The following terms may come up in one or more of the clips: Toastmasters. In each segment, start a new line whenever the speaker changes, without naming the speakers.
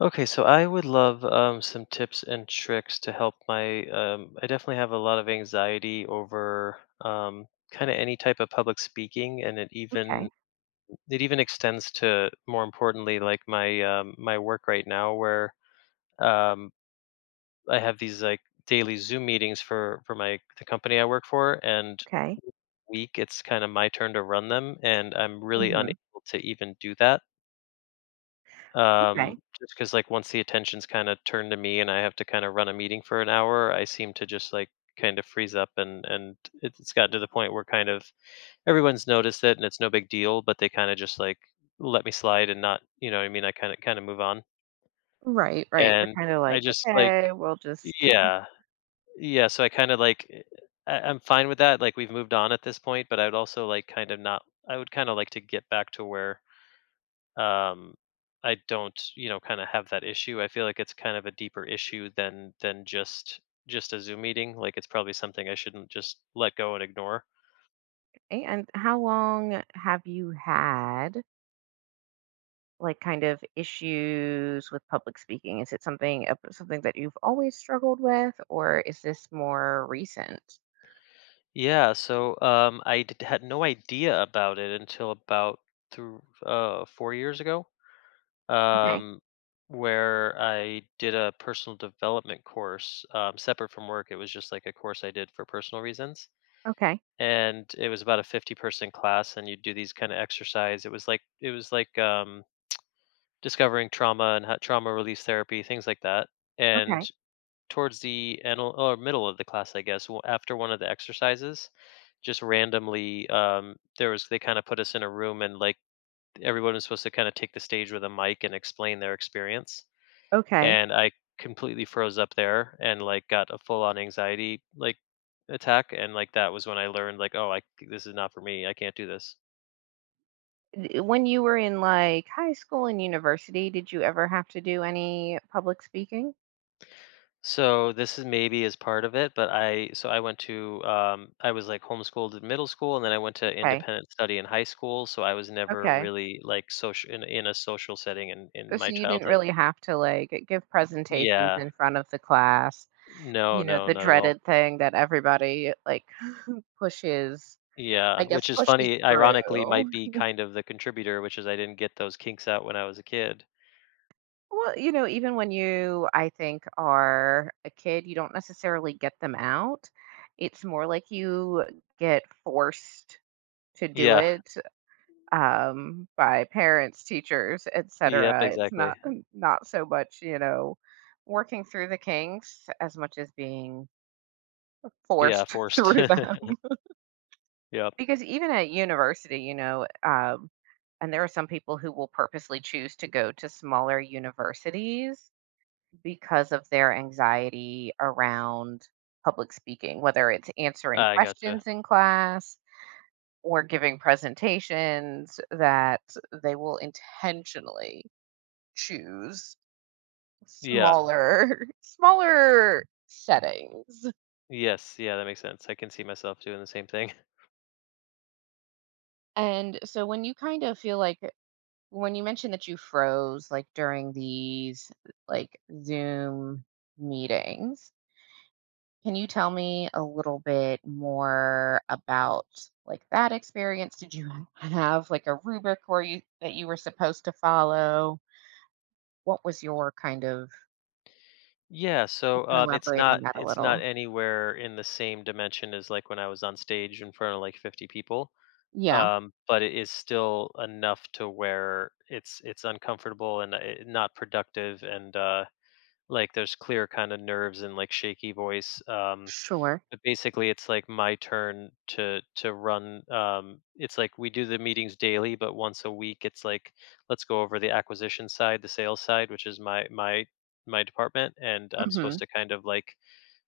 Okay, so I would love some tips and tricks to help my. I definitely have a lot of anxiety over kind of any type of public speaking, and it even
Okay,
it even extends to more importantly, like my my work right now, where um, I have these like daily Zoom meetings for my the company I work for, and
okay.
week it's kind of my turn to run them, and I'm really unable
Mhm.
to even do that.
Okay.
Just because, like, once the attention's kinda turned to me and I have to kinda run a meeting for an hour, I seem to just, like, kind of freeze up and it's gotten to the point where kind of everyone's noticed it and it's no big deal, but they kinda just, like, let me slide and not you know what I mean? I kinda move on.
Right, right. They're
And
kind of
I
like,
just, like.
okay, we'll just.
Yeah. Yeah, so I kinda, like, I'm fine with that, like, we've moved on at this point, but I'd also, like, kind of not. I would kinda like to get back to where um I don't, you know, kind of have that issue. I feel like it's kind of a deeper issue than just a Zoom meeting, like it's probably something I shouldn't just let go and ignore.
And how long have you had like kind of issues with public speaking? Is it something something that you've always struggled with, or is this more recent?
Yeah, so had no idea about it until about through 4 years ago.
Okay,
um where I did a personal development course, separate from work. It was just like a course I did for personal reasons,
okay,
and it was about a 50-person class, and you do these kind of exercise. It was like discovering trauma and trauma release therapy, things like that. And
okay,
towards the end or middle of the class, I guess, after one of the exercises, just randomly, there was they kind of put us in a room and like everyone was supposed to kind of take the stage with a mic and explain their experience.
okay.
And I completely froze up there and like got a full on anxiety like attack. And like that was when I learned like, oh, I this is not for me. I can't do this.
When you were in like high school and university, did you ever have to do any public speaking?
So this is maybe as part of it, but I so I went to I was like homeschooled in middle school, and then I went to
Okay,
independent study in high school. So I was never
okay.
really like social in a social setting in
Oh,
my
so you didn't
childhood.
really have to, like, give presentations
Yeah,
in front of the class,
no,
you know,
no,
the
not at all.
dreaded thing that everybody, like, pushes I
Yeah,
guess,
which is
pushes
funny. Ironically, might
through.
be kind of the contributor, which is I didn't get those kinks out when I was a kid.
Well, you know, even when you, I think, are a kid, you don't necessarily get them out. It's more like you get forced to do
Yeah.
it, by parents, teachers,
Yep.
etcetera. It's
Exactly.
not not so much, you know, working through the kinks as much as being
Yeah.
forced
Forced.
through them.
Yep.
Because even at university, you know, and there are some people who will purposely choose to go to smaller universities because of their anxiety around public speaking, whether it's answering
I gotcha.
questions in class or giving presentations, that they will intentionally choose
Yeah.
smaller, smaller settings.
Yes. Yeah. That makes sense. I can see myself doing the same thing.
And so when you kind of feel like when you mentioned that you froze like during these like Zoom meetings, can you tell me a little bit more about like that experience? Did you have like a rubric where you that you were supposed to follow? What was your kind of
Yeah,
you
so,
can
it's
elaborate on
not
that a
it's not
little.
anywhere in the same dimension as, like, when I was on stage in front of, like, 50 people,
Yeah,
but it is still enough to where it's uncomfortable and, not productive and, like, there's clear kinda nerves and, like, shaky voice,
sure.
but basically, it's like my turn to run. It's like we do the meetings daily, but once a week, it's like let's go over the acquisition side, the sales side, which is my my department, and I'm supposed
Mhm.
to kind of like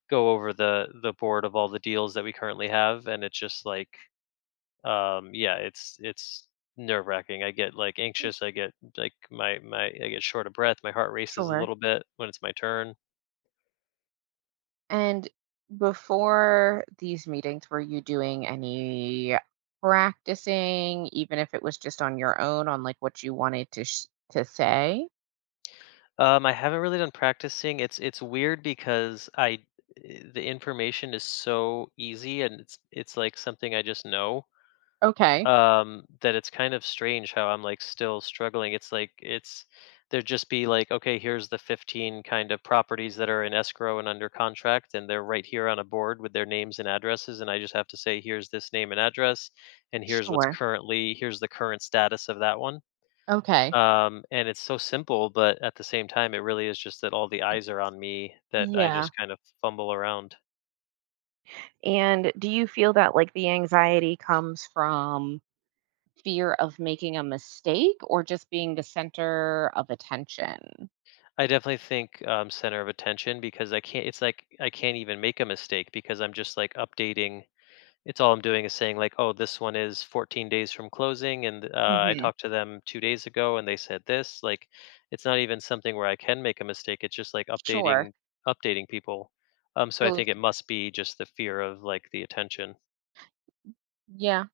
go over the board of all the deals that we currently have, and it's just like yeah, it's nerve wracking. I get like anxious. I get like my I get short of breath. My heart races a
Sure.
little bit when it's my turn.
And before these meetings, were you doing any practicing, even if it was just on your own, on like what you wanted to to say?
I haven't really done practicing. It's weird because the information is so easy and it's like something I just know.
Okay,
That it's kind of strange how I'm like still struggling. It's like it's there'd just be like, okay, here's the 15 kind of properties that are in escrow and under contract, and they're right here on a board with their names and addresses, and I just have to say, here's this name and address, and here's what's
sure.
currently here's the current status of that one.
Okay,
And it's so simple, but at the same time, it really is just that all the eyes are on me that I
yeah.
just kind of fumble around.
And do you feel that like the anxiety comes from fear of making a mistake or just being the center of attention?
I definitely think center of attention, because I can't. It's like I can't even make a mistake because I'm just like updating. It's all I'm doing is saying like, oh, this one is 14 days from closing, and I
Hmm.
talked to them 2 days ago, and they said this. Like, it's not even something where I can make a mistake. It's just like
Sure.
updating, updating people. So I
So,
think it must be just the fear of like the attention.
yeah.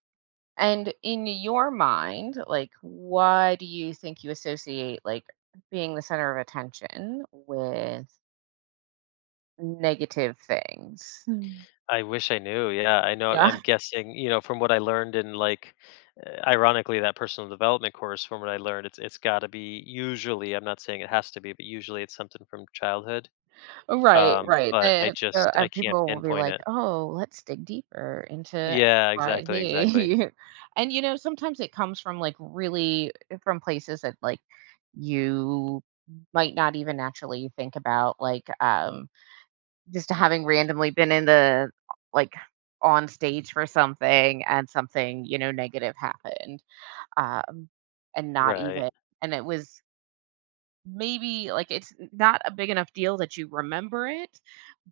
And in your mind, like, why do you think you associate like being the center of attention with negative things? Mm.
I wish I knew. Yeah, I know.
Yeah,
I'm guessing, you know, from what I learned in like, ironically, that personal development course. From what I learned, it's got to be usually. I'm not saying it has to be, but usually it's something from childhood.
right, right.
But I
The,
just
the,
I
uh,
can't
people will be
pinpoint
like,
it.
"Oh, let's dig deeper into X
Yeah,
Y,
exactly, exactly.
Z," and you know, sometimes it comes from like really from places that like you might not even actually think about, like just having randomly been in the like, on stage for something and something, you know, negative happened, um, and not
Right.
even and it was maybe, like, it's not a big enough deal that you remember it,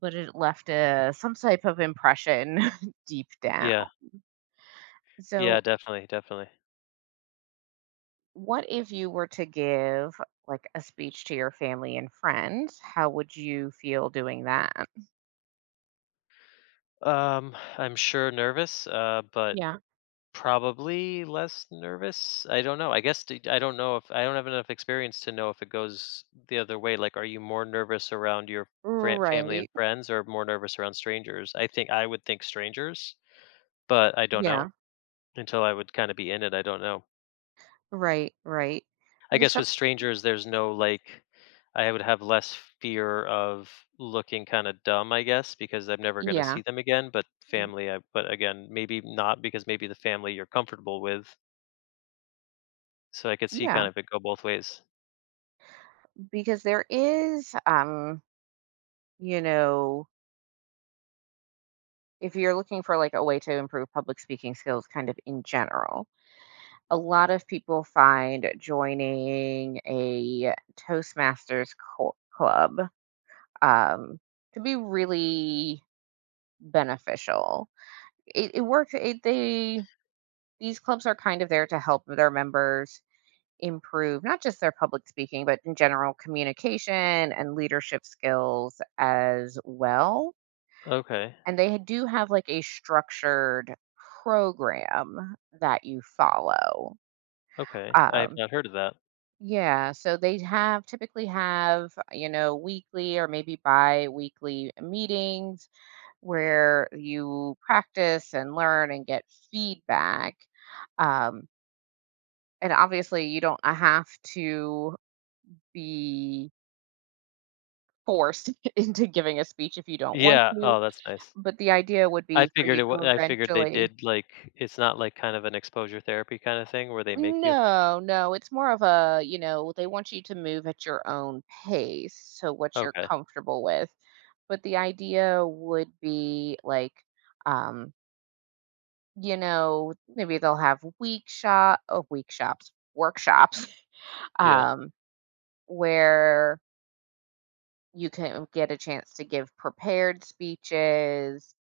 but it left a some type of impression deep down.
Yeah. Yeah.
So,
Definitely. Definitely.
what if you were to give, like, a speech to your family and friends? How would you feel doing that?
I'm sure nervous. But
Yeah.
probably less nervous? I don't know. I guess d I don't know if I don't have enough experience to know if it goes the other way. Like, are you more nervous around your frie family and
Right.
friends or more nervous around strangers? I think I would think strangers, but I don't know.
Yeah.
Until I would kinda be in it, I don't know.
Right, right.
I
Because
guess
some
with strangers, there's no, like I would have less fear of looking kinda dumb, I guess, because I'm never gonna see
Yeah.
them again, but
Mm.
family, I but again, maybe not because maybe the family you're comfortable with. So I could see kind
Yeah.
of it go both ways.
Because there is, you know, if you're looking for like a way to improve public speaking skills kind of in general, a lot of people find joining a Toastmasters club um, to be really beneficial. It works. It, they these clubs are kind of there to help their members improve not just their public speaking, but in general communication and leadership skills as well.
Okay,
And they do have like a structured program that you follow.
okay, I have
Um,
not heard of that.
yeah, so they have typically have, you know, weekly or maybe bi weekly meetings where you practice and learn and get feedback. Um, and obviously, you don't have to be forced into giving a speech if you don't want
Yeah,
to,
oh, that's nice.
but the idea would be for you to
I figured they
eventually
did, like it's not like kind of an exposure therapy kinda thing where they make you.
No, no, it's more of a, you know, they want you to move at your own pace, so what you're
Okay,
comfortable with. But the idea would be like, um, you know, maybe they'll have week shop, oh, week shops, workshops,
yeah.
um, where you can get a chance to give prepared speeches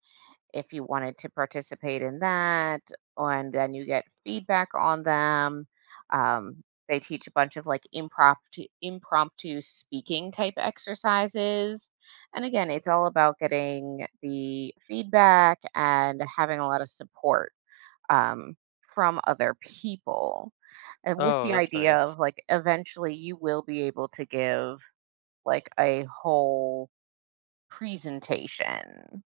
if you wanted to participate in that, and then you get feedback on them. They teach a bunch of like impromptu speaking type exercises. And again, it's all about getting the feedback and having a lot of support um, from other people. And with
Oh,
the
that's
idea
nice.
of like eventually you will be able to give like a whole presentation.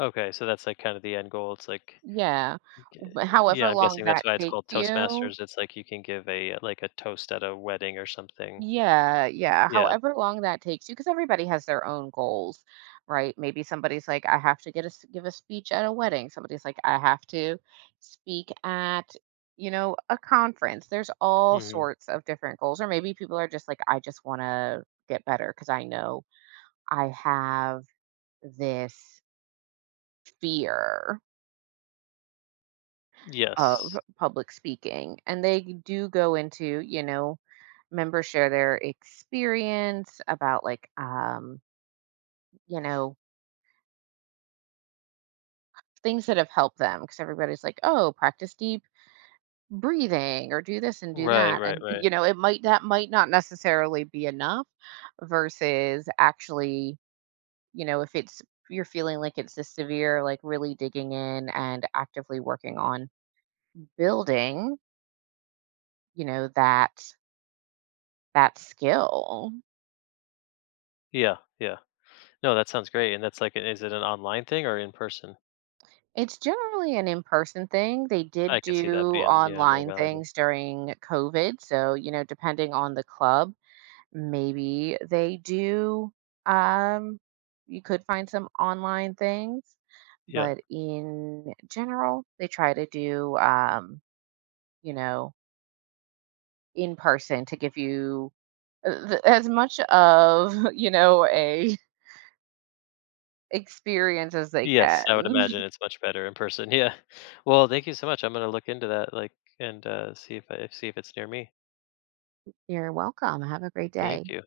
Okay, so that's, like, kind of the end goal, it's like
Yeah,
g
but
yeah,
however
I'm
long
guessing that's
that
why it's
takes
called
you.
Toastmasters, it's like you can give a, like, a toast at a wedding or something.
Yeah, yeah,
Yeah,
however long that takes you, because everybody has their own goals, right? Maybe somebody's like, "I have to get a s give a speech at a wedding." Somebody's like, "I have to speak at, you know, a conference." There's all
mhm.
sorts of different goals, or maybe people are just like, "I just wanna get better because I know I have this fear of
Yes.
public speaking," and they do go into, you know, members share their experience about like you know things that have helped them because everybody's like oh practice deep breathing or do this and do
Right,
that,
right,
and
right.
you know it might that might not necessarily be enough versus actually you know if it's you're feeling like it's this severe like really digging in and actively working on building you know that that skill.
Yeah, yeah. No, that sounds great, and that's like is it an online thing or in person?
It's generally an in-person thing. They
I
did
can see that
do
being, yeah, more
online
valuable.
things during COVID, so, you know, depending on the club, maybe they do, um you could find some online things,
Yeah.
but in general, they try to do, you know, in person to give you, th as much of, you know, a experience as they
Yes, I would
can.
imagine it's much better in person. Yeah. Well, thank you so much. I'm gonna look into that, like, and see if it's near me.
You're welcome. Have a great day.
Thank you.